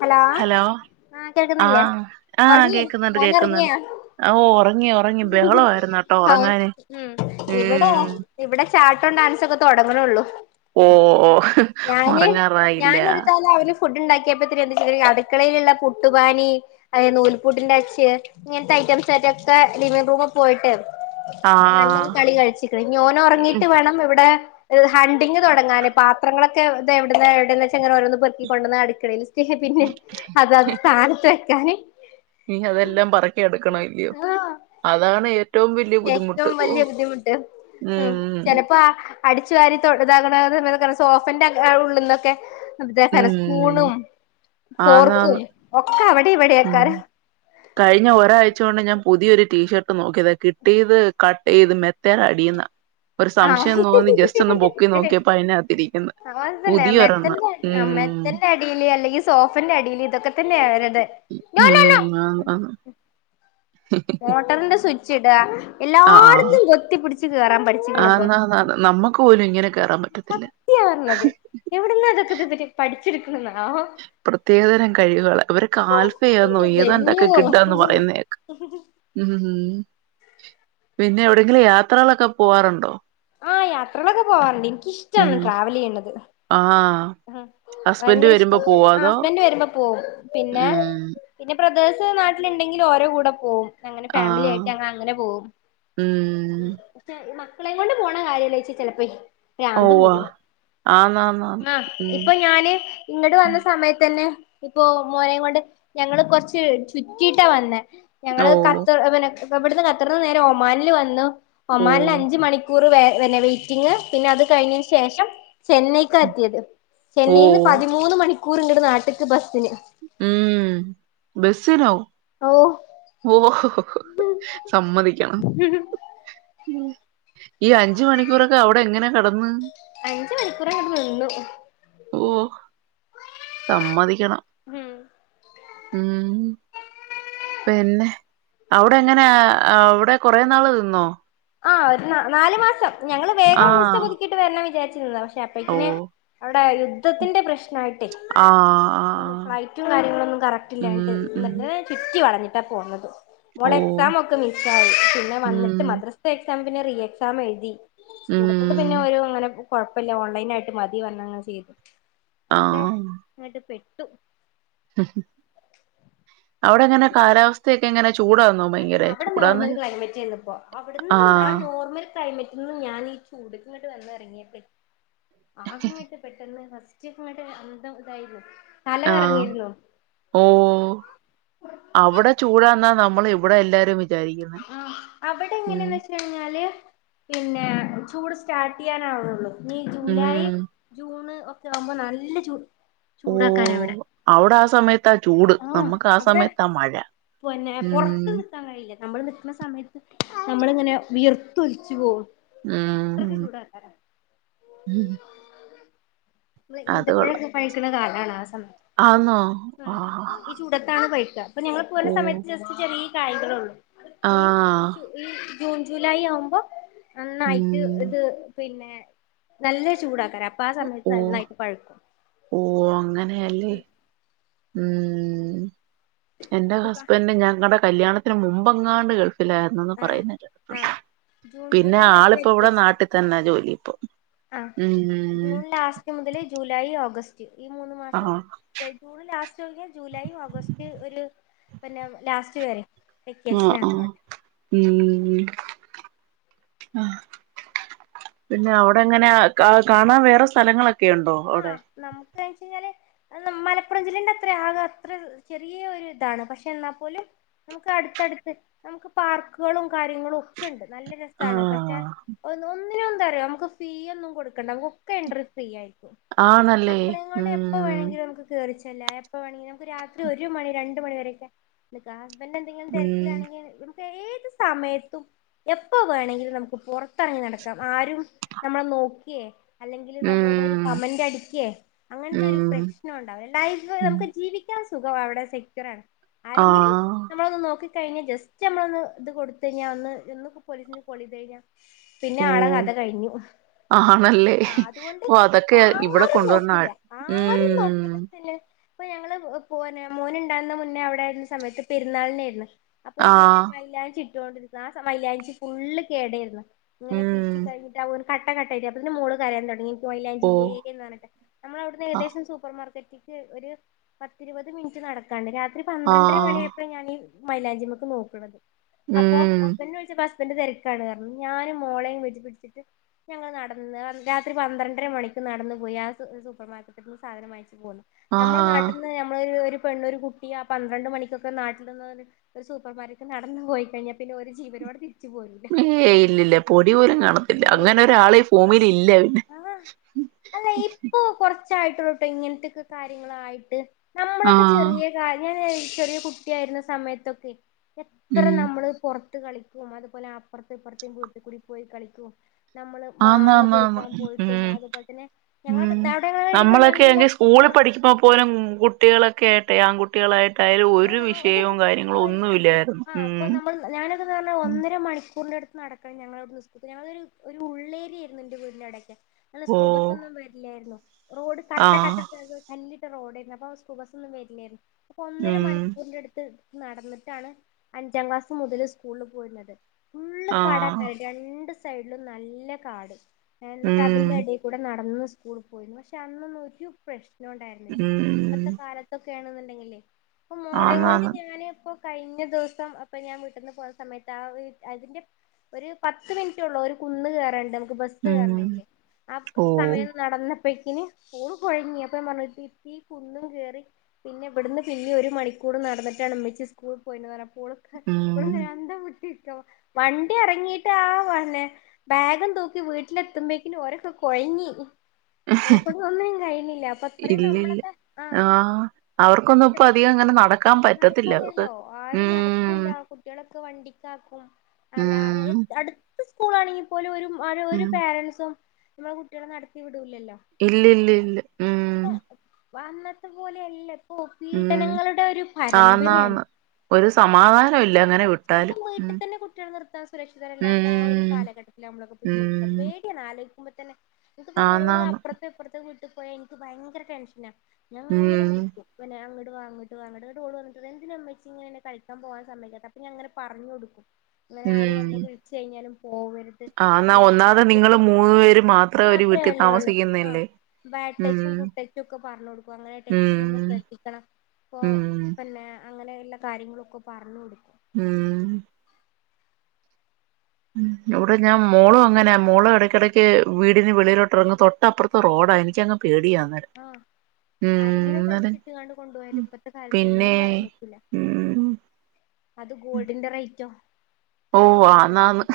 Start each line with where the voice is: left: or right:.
left: Hello ആ കേൾക്കുന്നില്ലേ
right: ആഹ് ആഹ്
left: ഉറങ്ങി
right: കേക്കുന്നുണ്ട്
left: മോൻ
right: കേക്കുന്നുണ്ട്
left: ഉറങ്ങിയാ
right: ഓ ഒറങ്ങി ഒറങ്ങി ബഹളമായിരുന്നു കേട്ടോ
left: ഉ
right: ഒറങ്ങാന്
left: ഇവിടെ
right: ഉം
left: ഇവിടെ ചാട്ടോ ഡാൻസ് ഒക്കെ തുടങ്ങണള്ളൂ.
right: ഓ ഒറങ്ങാറായില്ല.
left: ണ്ടാക്കിയപ്പോ എന്ത അടുക്കളയിലുള്ള പുട്ടുപാനി അതായത് നൂലപൂട്ടിന്റെ അച്ച് ഇങ്ങനത്തെ ഐറ്റംസ് ആായിട്ടൊക്കെ ലിവിംഗ് റൂമിൽ പോയിട്ട് നല്ലൊരു
right: ആഹ്
left: കളി കഴിച്ചിക്കണ് ഇനി ഓനൊറങ്ങീട്ട് വേണം ഇവിടെ ഹണ്ടിങ് തുടങ്ങാന് പാത്രങ്ങളക്കെ ഇ എവിടന്ന് എവിടെന്ന് വൊങ്ങന ഓരോന്ന് പെറക്കി. കൊണ്ടന്ന് അടുക്കളയിൽ പിന്നെ അതത് സ്ഥാനത്ത് വെക്കാന്
right: ഇനി അതെല്ലാം പറക്കി എടുക്കണം ഇല്ലയോ
left: ആഹ്.
right: അതാണ് ഏറ്റവും വലിയ
left: ഏറ്റവും
right: ബുദ്ധിമുട്ട് ഓ
left: വലിയ ബുദ്ധിമുട്ട് ആഹ്
right: ഉം
left: ചെലപ്പോ- അടിച്ചു വാരി തൊടതാകണ സോഫന്റെ ഉള്ളിന്നൊക്കെ- അതഹ
right: ഉം
left: സ്പൂണും ഫോർക്കും
right: ആന്നാന്ന്
left: ഒക്കെ അവടെ-
right: ഉം കഴിഞ്ഞ ഒരാഴ്- ച്ചുകൊണ്ട് ഞാൻ പുതിയ ഒരു ടീഷർട്ട് നോക്കിയതാ കിട്ടിയത്- കട്ടീത് മെത്തേടടീ- ടീന്നാ-
left: ആഹ്
right: നോക്കിയപ്പോ അതിനകത്തിരിക്കുന്ന്
left: ആ അതല്ലെ
right: പുതിയ
left: മെത്ത
right: ഒരെണ്ണം ഉം
left: മെത്തന്റെ അടില് അല്ലെങ്കി- സോഫെന്റെ അടിൽ ഇതൊക്കെ തന്നെയാ-
right: ഓം ആന്നാന്ന് -
left: മോട്ടറിന്റെ സ്വിച്- ച്ചിടാ-
right: ആഹ് ആഹ്
left: എല്ലായിടത്തും എത്തിപ്പിടിച്ച് കേറാൻ പഠിച്ചിക്കണപ്പോ
right: ആന്നാന്നാന്ന് നമ്മക്ക് പോലും ഇങ്ങനെ കേറാൻ പറ്റത്തില്ല.
left: സത്യയാഉള്ളത് എവിട്ന്നാ ഇതൊക്കെ ഇവര് പടി
right: പ്രത്യേകതരം കഴിവുകളാ ഇവരൊക്കെ ആൽഫയാന്നോ
left: ഇന്റെ
right: ഏതാണ്ടൊക്കെ കിട്ടാന്ന്
left: പൊന്നോ
right: പറയുന്ന കേക്കാം ഉം ഉം പിന്നെ എവിടെങ്കിലും യാത്രകളൊക്കെ പോവാറുണ്ടോ?
left: ആ യാത്രകളൊക്കെ പോവാറുണ്ട് ഇനിക്- ഇഷ്ടാണ്
right: ഉം
left: ട്രാവല്ചെയുന്നത്-
right: ആഹ്
left: മ്
right: ഹസ്ബൻഡ്
left: ഭയങ്കര
right: വരുമ്പോ
left: ഇഷ്ടം
right: പോവോ
left: ആ
right: അതോ
left: ഹസ്ബൻഡ് വരുമ്പോ പോവും പിന്നെ
right: ഉം
left: പിന്നെ ബ്രദേഴ് സ് നാട്ടിലുണ്ടെങ്കിൽ ഓര കൂടെ പോവും അങ്ങനെ ഫാമിലി ആയിട്ട്
right: ആഹ്
left: ഞങ്ങ അങ്ങനെ പോവും. മ്
right: ഉം
left: പക്ഷെ ഈ മക്ക ക്കളേം കൊണ്ട് പോണ കാര്യം ആലോയ്ച്ച ചെലപ്പേ
right: ഒവ്വാ ആന്ന് ആന്ന് ആ
left: ആ ഇപ്പൊ ഞാന് ഇങ്ങട് വന്ന സമയത്തന്നെ ഇപ്പൊ മോനേം കൊണ്ട് ഞങ്ങള് കൊറച്ച് ചുറ്റീട്ട വന്നേ ഞങ്ങള്
right: ഓഹ്
left: കത്ത് ഇവന്ക് ഇപ്പ ഇവിടുന്ന് ഖത്തർന്ന് നേരെ ഒമാനില് വന്നു ഒമാനില്
right: ഓഹ്
left: അഞ്ചു മണിക്കൂറ് വേ പിന്നെ വെയിറ്റിങ്ങ് പിന്നെ അത് കഴിഞ്ഞീന് ശേഷം ചെന്നൈക്ക് എത്തിയത്. ചെന്നൈയിന്ന്
right: ഓഹ്
left: പതിമൂന്ന് മണി ക്കൂറ് ഇങ്ങട്ട് നാട്ട്ക്ക് ബസ്സിന്
right: ഉം ബസ്സിലോ
left: ഓ
right: [unintelligible] സമ്മതിക്കണം ഈ അഞ്ച് മണിക്കൂറൊക്കെ അവടെ എങ്ങനെ കെട
left: അഞ്ച് മണിക്കൂറങ്ങട്ട് നിന്നു
right: ഓ സമ്മതിക്കണം
left: മ്
right: ഉം പിന്നെ അവടെ എങ്ങനാ അവടെ കൊറെ നാള് നിന്നോ
left: ആ ഒരു ന്നാ നാല് മാസം ഞങ്ങള് വേഗം വിസ
right: ആഹ്
left: പുതുക്കിയിട്ട് വെര്ണം വിചാരിച്ച് [unintelligible] പക്ഷെ
right: ഓ
left: അപ്പഴേക്കിന് അവ [unintelligible] ത്തിന്റെ പ്രശ് നായിട്ടേ
right: ആഹ്
left: ഒന്നും
right: ആഹ്
left: ഫ്ലൈറ്റും കാര്യങ്ങളൊന്നും കറക്റ്റില്ലാഞ്ഞിട്ട്
right: ഉം ഉം
left: ന്ന്ട്ടെന്നെ ചുറ്റി വളഞ്ഞ് ട്ട പോന്നത്
right: ഓ
left: മോളെ എക്സാമൊക്കെ മിസ്സായി പിന്നെ
right: ഉം
left: വന്നിട്ട് മദ്രസ് ത്തെ എക്സാം പിന്നെ റീ എക്സാം എഴുതി [unintelligible] പിന്നെ
right: ഉം
left: വരും അങ്ങനെ പോവും കുഴപ്പില്ല ഓൺലൈൻ ആയിട്ട് മതി പറഞ്ഞെങ്ങ് ചെയ്ത് അതെ
right: ആഹ്
left: ന്ന്ട്ട് പെ [inaudible]
right: അവിടെങ്ങനെ കാലാവസ്ഥയൊക്കെ എങ്ങനെ ചൂടാന്നോ
left: അല്ല
right: ഭയങ്കര
left: അവിടെ
right: ചൂടാന്ന്
left: നോർമൽ ക്ലൈമറ്റ് രുന്നു ഇപ്പോ അവിടെന്ന് ആ
right: ആഹ്
left: നോർമൽ ക്ലൈമറ്റിൽ നിന്ന് ഞാൻ ഈ ചൂട് ഇങ്ങോട്ട് വന്ന ഇറങ്ങിയപ്പേ [unintelligible] പെട്ടെന്ന് ഫസ്റ്റ് ഇങ്ങട്ട് അന്തം ഇതായി പോകും
right: ആഹ് ഓ അവിടെ ചൂടന്നാ നമ്മ മ്മളിവിടെ എല്ലാരും വി
left: ആഹ് അവിടെ എങ്ങനെയന്ന് വെച് കഴിഞ്ഞാല് പിന്നെ ചൂട് സ്റ്റാർട്ട് ചെയ്യാനാവുന്നുള്ളു ഈ ജൂലൈ
right: ഉം
left: ജൂണ് ഒ ആവുമ്പോ നല്ല ചൂ
right: ഓ
left: ചൂടാക്കാര ഇവിടെ
right: ആവടാ ആസമേത്ത
left: ആഹ് അവിടെ പിന്നെ പൊറത്ത്
right: ഉം
left: നിത്താൻ കഴിയില്ല നമ്മള് നിക്ക്ണ സമയത്ത് നമ്മളിങ്ങനെ വിയർത്തൊലിച്ച് പോ അത്രക്ക്
right: ഉം
left: ചൂടാല്ലെ
right: ഉം.
left: മ്മള് ഈന്തപഴൊക്കെ പഴുകണ കാണ [unintelligible]
right: ആന്നൊ ആഹ്
left: അപ്പ ഞങ്ങള്പ്പ വല്ല സമയത്ത് ജസ്റ്റ് ചെറി കായികളൊള്ളൂ
right: ആ
left: ഈ [unintelligible] ജൂൺ ജൂലൈ ആവുമ്പോ നന്നായിട്ട്
right: ഉം
left: ഇത് പിന്നെ നല്ല ചൂടാക്കരാ അപ് പ്പാ സമയ
right: ഓ
left: നന്നായിട്ട് പഴുക്കും
right: ഓ അങ്ങനെയല്ലേ ഉം എന്റെ
left: ഇപ്പ
right: ഹസ്ബൻഡ് ഞങ്ങടെ കല്യാണത്തിന് മുമ്പങ്ങാണ്ട് ഗൾ ലാര്ന്നന്നു
left: ആഹ്
right: പറയുന്നത്
left: ആഹ് ജൂൺ
right: പിന്നെ
left: ജൂലൈ
right: ആളിപ്പോ ഇവിടെ നാട്ടിതന്നെ ജോലി പ്പോ
left: ആ ജൂൺ ലാസ്റ്റ് മുതല് ജൂലൈ ഓഗ ഈ മൂന്ന്
right: ആ
left: മാസം തെ ജൂണ് ലാസ്റ്റ് കഴിഞ്ഞാൽ ജൂലൈയും ഓഗസ്റ്റ് ഒരു പിന്നെ ലാസ്റ്റ് വേരെ
right: ആ
left: വെക്കേഷനാണിവടെ
right: ആഹ് പിന്നെ അവിടെങ്ങന ക കാണാൻ വേറെ സ്ഥലങ്ങളൊ ക്കെയൊണ്ടോ അവിടെ
left: ച്ചു കഴിഞ്ഞാല് ന മലപ്പുറം ജില്ലന്റെത്ര ആകം അത്ര ചെറിയ ഒരു ഇതാണ് പക്ഷെ എന്നാപോലും നമുക്ക് അടുത്തടുത്ത് നമുക്ക് പാർക്കുകളും കാര്യങ്ങളും ഒക്കെ ഉണ്ട് നല്ല രസാണ് പക്ഷെ
right: ആഹ്
left: ഒന്നു വൊന്നും അങ്ങെ എന്താറിയൊ നമുക്ക് ഫീ ഒന്നും കൊടുക്കണ്ട നമുക്കൊക്കെ എൻട്രി ഫ്രീയിരിക്കും
right: ആണല്ലേ ഉം
left: ല്ലാം എപ്പ വേണെങ്കിലും നമുക്ക് രാത്രി ഒരു മണി രണ്ട് മണി വരെയൊക്കെ എടുക്കാ ഹസ്ബൻഡ് എന്തെങ്കിലും
right: ഉം
left: തിരക്കിലാണെങ്കി ഏത് സമയത്തും എപ്പ വേണെങ്കിലും നമുക്ക് പുറത്തിറങ്ങി നടക്കാം ആരും നമ്മളെ നോക്കിയേ അല്ലെങ്കിൽ നമ്മളുടെ ഒരു
right: ഉം
left: കമന്റടിക്കേ അങ്ങനത്തെ ഒരു
right: ഉം
left: പ്രശ്നം ഉണ്ടാവില്ല ലൈഫ്
right: ഉം
left: നമുക്ക് ജീവിക്കൻ സുഖവിടെ സെക്യുറാണ് ആരെങ്കിലും
right: ആഹ്
left: നമ്മളൊന്ന് നോക്കി കഴിഞ്ഞ ജസ്റ്റ് നമ്മൾ ഒന്ന് ഇത് കൊടുത്തഴിഞ്ഞ ഒന്ന് ഒന്ന്പ്പ പോലീസിന് പൊളി ധായിര
right: ഓ ആണല്ലേ
left: ആഹ് അതുകൊണ്ട്
right: ഓ അതൊക്കെ ഒക്കെ ഇവിടെ
left: ആരും നോക്കില്ല
right: കൊണ്ടുവരന്നയ്
left: ആരും
right: ഉം
left: നോക്കില്ല ഇപ്പൊ ഞങ്ങള് പൊ പോര്നെ മോന് ഇണ്ടാവുന്ന മുന്നേ അവിടെ ആരുന്ന സമയത്ത് പെരുന്നാളിനെയിരുന്നു അപ്പൊ നിങ്ങൾ
right: ആഹ്
left: മൈലാഞ്ചി ഇട്ടോണ്ടിരുന്ന ആ സമ മൈലാഞ്ചി ഫുള്ള് കേടയിരുന്നു ഇങ്ങനെ
right: ഉം
left: പീച്ചി കഴിഞ്ഞിട്ട് ആഹ് ഒന് കട്ട കട്ട അല്ലേ അപ്പ്തനും മോള് കരയാൻ തുടങ്ങി
right: ഓ
left: ദെയ്‌രം വേണോട്ട നമ്മളവിടുന്ന്
right: ആ
left: ഏകദേശം സൂപ്പർ മാർക്കറ്റ് ഒരു പത്തിരുപത് മിനിറ്റ് നടക്കാണ്ട് രാ- ഒരു പന്ത്രണ്ടര
right: ആഹ്
left: മണിയായപ്പോ ഞാൻ ഈ മൈലാഞ്ചി ഞമ്മക്ക് നോക്കണത് അപ്പോ
right: ഉം
left: ഹസ്ബൻഡ് വിളിച്ചപ്പോ- ഹസ്ബൻഡ് തിരക്കാണ് പറഞ്ഞു ഞാനും മോളെയും പിടിച്ച് പിടിച്ചിട്ട് ഞങ്ങൾ നടന്ന് രാത്രി പന്ത്രണ്ടര മണിക്ക് നടന്ന് പോയി ആഹ് സൂ സൂപ്പർ മാർക്കറ്റിൽ പോയി സാധനം വാങ്ങിച്ചു പോലെ നമ്മൾ
right: ആഹ്
left: നാട്ടിന്ന് നമ്മളൊരു ഒരു പെണ്ണൊരു കുട്ടി ആ പന്ത്രണ്ട് മണിക്കൊക്കെ നാട്ടിനിന്ന് ഒരു സൂപ്പർമാർക്കറ്റ് നടന്നു പോയി കഴിഞ്ഞാൽ പിന്നെ ഓരു ജീവനോട് തിരി-
right: ഏയ് ഇല്ലില്ല പൊടി പോലും കാണത്തില്ല അങ്ങനെ ഒരാള് ഈ ഭൂമിയിൽ ഇല്ല പിന്നെ
left: ആ ആ അല്ല ഇപ്പൊ കൊറ- കൊറച്ചേ ആയിട്ടുള്ളു ട്ടോ ഇങ്ങനത്തൊക്കെ കാര്യങ്ങളായിട്ട് നമ്മളൊക്കെ
right: ആഹ്
left: ചെറിയ കാര്യ [unintelligible] ചെറിയ കുട്ടി ആയിരുന്ന സമയത്തൊക്കെ എത്ര
right: ഉം
left: നമ്മള് പുറത്ത് - ഇട്ട് കളിക്കും അതുപോലെ അപ്പറത്തും ഇപ്പറത്തും വീട്ടിൽ കൂടി പോയി കളിക്കും നമ്മള് മാങ്ങ
right: ആന്നാന്നാന്ന്
left: പെറുക്കാൻ പോയിട്ടും
right: ഉം
left: അതുപോലെ തന്നെ- ഞങ്ങളൊക്കെ
right: ഉം
left: അവിടെ ഞങ്ങളൊക്കെ
right: നമ്മളൊക്കെ
left: നല്ല
right: എങ്കിൽ
left: ആ
right: സ്കൂളിൽ പഠിക്കുമ്പോ പോലും കുട്ടികളൊക്കെ- കുട്ടി ആൺകുട്ടികളായിട്ടായാലും ഒരു
left: ആഹ്
right: വിഷയവും കാര്യങ്ങളും
left: പ്രശ്നോല്ല
right: ഒന്നുമില്ലായിരുന്നു
left: ആഹ് അപ്പൊ നമ്മൾ ഞാനൊക്കെന്ന് പറഞ്ഞാ
right: ഉം
left: ഒന്നര മണിക്കൂറിന്റെ അടുത്ത് നടക്കണം ഞങ്ങളവിടെ നിന്ന് സ്കൂളിലേക്ക് ഞങ്ങളൊരു ഉള്ളേരിയയിരുന്നു എന്റെ വീടിന്റ അവിടെ നല്ല
right: ഓ
left: സ്കൂൾ ബസൊന്നും വരില്ലായിരുന്നു റോഡ് കട്ട കട്ട
right: ആഹ്
left: ചേർന്ന് കല്ല് ട്ട റോഡേരുന്നു അപ്പ സ്കൂൾ ബസ്സൊന്നും വെര്ല്ലായിരുന്നു ഒന്നര
right: ഉം
left: മണിക്കൂറിന്റട്ത്ത് നടന്ന്ട്ടാണ് അഞ്ചാം ക്ലാസ്സ് മുതല് സ്കൂള്ല് പോയിര്ന്നത് ഫുള്ള്
right: ആഹ്
left: കടക്കെ രണ്ട് സൈഡിലും നല്ല കാട് എന്നിട്ട്
right: ഉം
left: അതിന്റെടേ കൂടെ നടന്ന് സ് കൂള് പോയിരുന്നു പക്ഷേ അന്നൊന്നും ഒരു പ്രശ് നുണ്ടായിരുന്നില്ല ഇപ്പത്തെ
right: ഉം
left: കാലത്ത് [unintelligible] തെങ്ങില്ലേ അപ്പൊ മോളെം കൊണ്ട്
right: ആന്നാന്ന്
left: ഞാനീപ്പൊ കഴിഞ്ഞ ദിവസം അപ്പൊ ഞാൻ വീട്ടീന്ന് പോന്ന സമയത്ത് ആ അതിന്റെ ഒരു പത്ത് മിനിറ്റൊള്ളു ഒരു കുന്ന് കേറാൻണ്ട് ബസ്
right: ഉം
left: കേറണെങ്കില് ആ
right: ഓ
left: സമയം നടന്ന് ഇപ്പക്കിന് ഓള് കൊഴങ്ങി അപ്പം ഞാൻ പറഞ്ഞ് ഈ കുന്നും കേറി പിന്നെ ഇവിടുന്ന് പിന്നിം ഒരു മണിക്കൂർ നടന്നിട്ടാണ് ഇമ്മച്ചി സ്കൂൾ പോയിണ് പറ ഓളോക്കെ
right: ഉം
left: ഇപ്പളു ങ്ങനെ അന്തംവിട്ട് വണ്ടി എറങ്ങീട്ട് ആ വന്നെ ബാഗും തൂക്കി വീട്ടിലെത്തുമ്പക്കിനി ഓരൊക്കെ കൊഴങ്ങി ഇവരെ കൊണ്ട് ഒന്നിനും കയ്യിണില്ല അപ്പൊ അത്രയും
right: ഇല്ലില്ല
left: നമ്മളൊക്കെ ആ
right: ആഹ് അവർക്കൊന്നും ഇപ്പൊ
left: കഷ്ടപ്പെടാം
right: അധികം അങ്ങനെ നടക്കാൻ പറ്റത്തില്ല അവർക്ക്
left: നടക്കല്ലല്ലോ ആരും
right: ഉം
left: നടക്കൂല്ല കുട്ടികളൊക്കെ വണ്ടിക്കാക്കും അല്ല
right: ഉം
left: അട് സ്കൂളാണെങ്കിൽ പോലും ഒരു അ ഒരു
right: ഉം
left: പേരന്റ്സോ നമ്മളെ കുട്ടികളെ നടത്തി വി
right: ഇല്ലി ല്ലില്ലില്ല ഉം
left: ഇപ്പൊ അന്നത്തെ പോലെയല്ല
right: ഉം
left: പ്പൊപീഡനങ്ങളുടെ ഒരു പരമ്പരയാണ്
right: ആന്നാന്ന് ഒരു സമാധാനം ഇല്ല അങ്ങനെ വിട്ടാലും
left: സ്വന്തം വീട്ടി
right: ഉം
left: തന്നെ കുട്ടികളെ നിർത്താൻ സുരക്ഷിതരല്ലാത്ത ആ ഒരു
right: ഉം
left: കാലഘട്ടത്തിൽ നമ്മളൊക്കെ ഇപ്പൊ ജീവിക്ക
right: ഉം
left: പേടിയാണ് അലോയ്ക്കുമ്പോ ക്കുമ്പോ തന്നെ ഇത് ഇപ്പ വള്
right: ആന്നാന്ന്
left: അപ്പർത്തെ ഇപ്പർത്തെ വീട്ട് പോയ എനിക്ക് ഭയങ്കര ടെൻഷനാ ഞാന്
right: ഉം
left: വിളി പിന്നെ ഞാ ങ്ങട്ട് വാ ങ്ങട്ട് വാ ഇങ്ങട്ട് ഓള് വന്നിട്ട് എന്തിനാ ഇമ്മച്ചി ങ്ങനെ ഇന്നേ കളിക്കാൻ പോവാൻ സമ്മയ്ക്കാത്തെ അപ്പം ഞാ ങ്ങനെ പർഞ്ഞൊടു ഇങ്ങനെ ആര് വന്ന് വിളിച്ചഴിഞ്ഞാലും
right: ആ എന്നാ ഒന്നാമത് നിങ്ങൾ
left: ആ
right: മൂന്നു പേര് മാത്രം ഒരു വീട്ടി
left: മാത്രമല്ലേ ഉള്ളൂ ആ
right: താമസിക്കുന്നല്ലേ
left: ബാഡ്
right: ഉം
left: ടച്ചും ഗുഡ് ടച്ചും ഒക്കെ പറഞ്ഞു കൊടുക്കും അങ്ങനെ ടച്ച്
right: ഉം
left: ചെയ്യുമ്പോ ശ്രദ്ധിക്കണം ഇപ്പോ
right: ഉം
left: പിന്നെ അങ്ങനെ ള്ള കാര്യങ്ങളൊക്കെ പർഞ്ഞൊടു
right: ഉം ഇവിടെ ഞാൻ മോളും അങ്ങനെയാ മോളും ഇടയ്ക്കിടക്ക് വീടിന് വെളിയിലോട്ടിറങ്ങും തൊട്ടപ്പുറത്ത് റോഡാ എനിക്കങ്ങ് പേടിയാ അന്നേരം
left: ആ ആരെങ്കിലും
right: ഉം അന്നേരം
left: വലിച്ചിട്ട്ങ്ങാണ്ട് കൊണ്ടോയാല് ഇപ്പത്തെ കാലത്ത്
right: പിന്നെ
left: ഒന്നും പറയാൻ പറ്റില്ല
right: ഉം
left: അത് ഗോൾഡിന്റെ റൈ റ്റും
right: ഓ
left: അതെ അതെ
right: ആന്നാന്ന്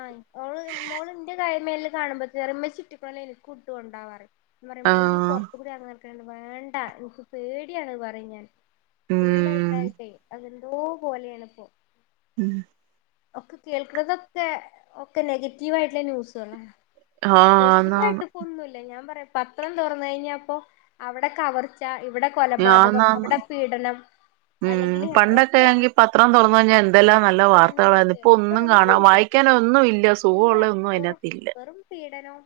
left: ആ ഓൾ മോൾന്റെ കാര്യ മേൽ കാണുമ്പോത്തിന് പറിം ഇമ്മച്ചി ഇട്ട് പോലെ എനിക്കും ഇട്ടുകൊണ്ടാ പറിം ഞാൻ പറിം ഇയ്യ്
right: ആഹ്
left: പൊറത്തുകൂടെ ഇറങ്ങുന്ന വേണ്ട എനിക്ക് പേടിയാണ് പറയും ഞാൻ ഫുള്ള് അത്
right: ഉം
left: ഇതായിട്ടേ [unintelligible] പോലെയാണ് ഇപ്പോ
right: ഉം
left: ഒക്കെ കേൾക്കണതൊക്കെ ഒക്കെ നെഗറ്റീവായിട്ടുള്ള ന്യൂസുകള
right: ആഹ്
left: പോസിറ്റീവ്
right: ആന്നാന്ന്
left: ആയിട്ട് ഇപ്പൊ ഒന്നുമില്ല ഞാൻ പറയാ പത്രം തുറന്ന കഴിഞ്ഞപ്പോ അവിടെ കവർച്ച ഇവിടെ
right: ആണ്
left: കൊലപാതകം
right: ആണ്
left: അവിടെ പീഡനം
right: ഉം
left: അല്ലെങ്കില് ഒക്കെ
right: പണ്ടൊക്കെ പത്രം തുറന്നു കഴിഞ്ഞാൽ എന്തെല്ലാം നല്ല
left: ആഹ്
right: വാർത്തകളായി
left: ന്യൂസ് ഇല്ല
right: സുഖമുള്ള ഒന്നും
left: വെറും
right: അതിനകത്തില്ല
left: വെറും പീഡനവും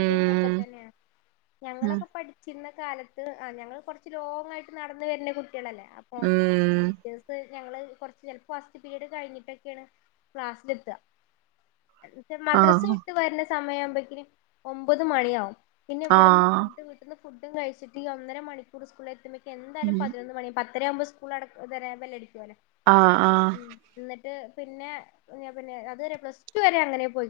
left: ഇതും ഒക്കെ തന്നെയാണ്
right: ഉം
left: ഞങ്ങളൊക്കെ പഠിച്ചിരുന്ന കാലത്ത് ആ ഞങ്ങൾ കുറച്ച് ലോങ് ആയിട്ട് നടന്നന്ന് വരുന്ന ല്ലേ അപ്പൊ
right: ഉം
left: ടീച്ചേഴ [unintelligible] ഞങ്ങൾ കുറച്ച് ചിലപ്പോൾ ഫസ്റ്റ് പിരീയഡ് കഴിഞ്ഞിട്ട് [inaudible] ക്ലാസ്സിൽ എത്ത [unintelligible] മദ്രസ
right: ആഹ്
left: വിട്ട് വരുന്ന സമയുമ്പക്കും ഒമ്പത് മണിയാവും പിന്നെ ഇവിടുന്ന്
right: ആഹ്
left: ഫുഡ് വീട്ടിൽ ന്ന് ഫുഡും കഴിച്ചിട്ട് ഈ ഒന്നര മണിക്കൂർ [inaudible] എന്തായാലും
right: ഉം
left: പതിനൊന്ന് മണി യാവും പ പത്തര ആവുമ്പോ
right: ആഹ് ആഹ്
left: [unintelligible] പിന്നെ പിന്നെ അതുവരെ പ്ലസ്ടു വരെ അങ്ങനെ പോയി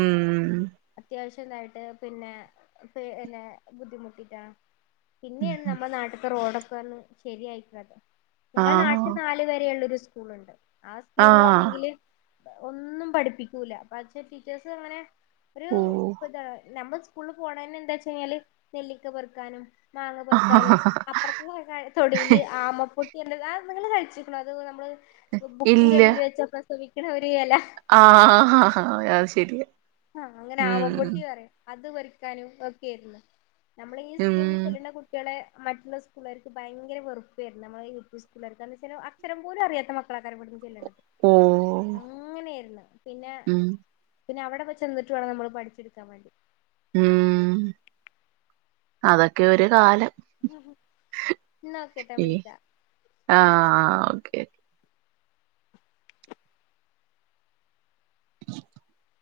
right: ഉം
left: അത്യാവശ്യം പിന്നെ ബുദ്ധിമുട്ടിട്ടാ പിന്നെയാണ് നമ്മുടെ നാട്ടത്തെ രോടൊക്കെ ന്ന് ശരിയായികനത് ഞങ്ങൾ
right: ആഹ്
left: നാട്ടിൽ നാല് വരെയുള്ളു സ്കൂളുണ്ട് ആ
right: ആഹ്
left: സ്കൂളിലാണെങ്കില് ഒന്നും പഠിപ്പിക്കൂല പക്ഷേ ടീച്ചേഴസ് അങ്ങനെ ഒരു
right: ഓഹ്
left: നമ്മളെ സ്കൂള് പോണെ എന്താ വെച്ച കഴിഞ്ഞാല് നെല്ലിക്ക പെറുക്കാനും മാങ്ങ പെറുക്കാനും അപ്പുറത്തെ തൊടിയില് ആമപ്പൊ ത് ആ നിങ്ങൾ കഴിച്ചിരിക്കണം അത് നമ്മൾ ബുക്കിന്റെ അടീൽ വെച്ചക്ക [unintelligible]
right: ആാാ ആാാാാ
left: ആഹ് അങ്ങനെ ആമപ്പൊട്ടി പറയും അത് വറിക്കാനും ഒക്കെയിരുന്നു നമ്മള ഈ
right: ഉം
left: സ്കൂളു ചെല്ലുന്ന കുട്ടികളെ മറ്റുള്ള സ്കൂളുകർക്ക് ഭയങ്കര വെറപ്പുായിരുന്നു നമ്മള് യു പി സ്കൂുകാർക്കാന്ന് വെച്ചാൽ അക്ഷരം പോലും അറിയാത്ത മ കള ക ചെല്ലുനത്
right: ഓഹ്
left: അങ്ങനെയായിരുന്നു പിന്നെ
right: ഉം
left: പിന്നെ അവിടെെ ചെന്നിട്ട് വേണം നമ്മൾ പഠിച്ചെടുക്കാൻേണ്ടി
right: ഉം അതൊക്കെ ഒരു കാലം
left: എന്നാ ഒ കെ ട്ടാ
right: ഈ
left: വിളിക്ക
right: ആഹ് ഓക്കെ [unintelligible]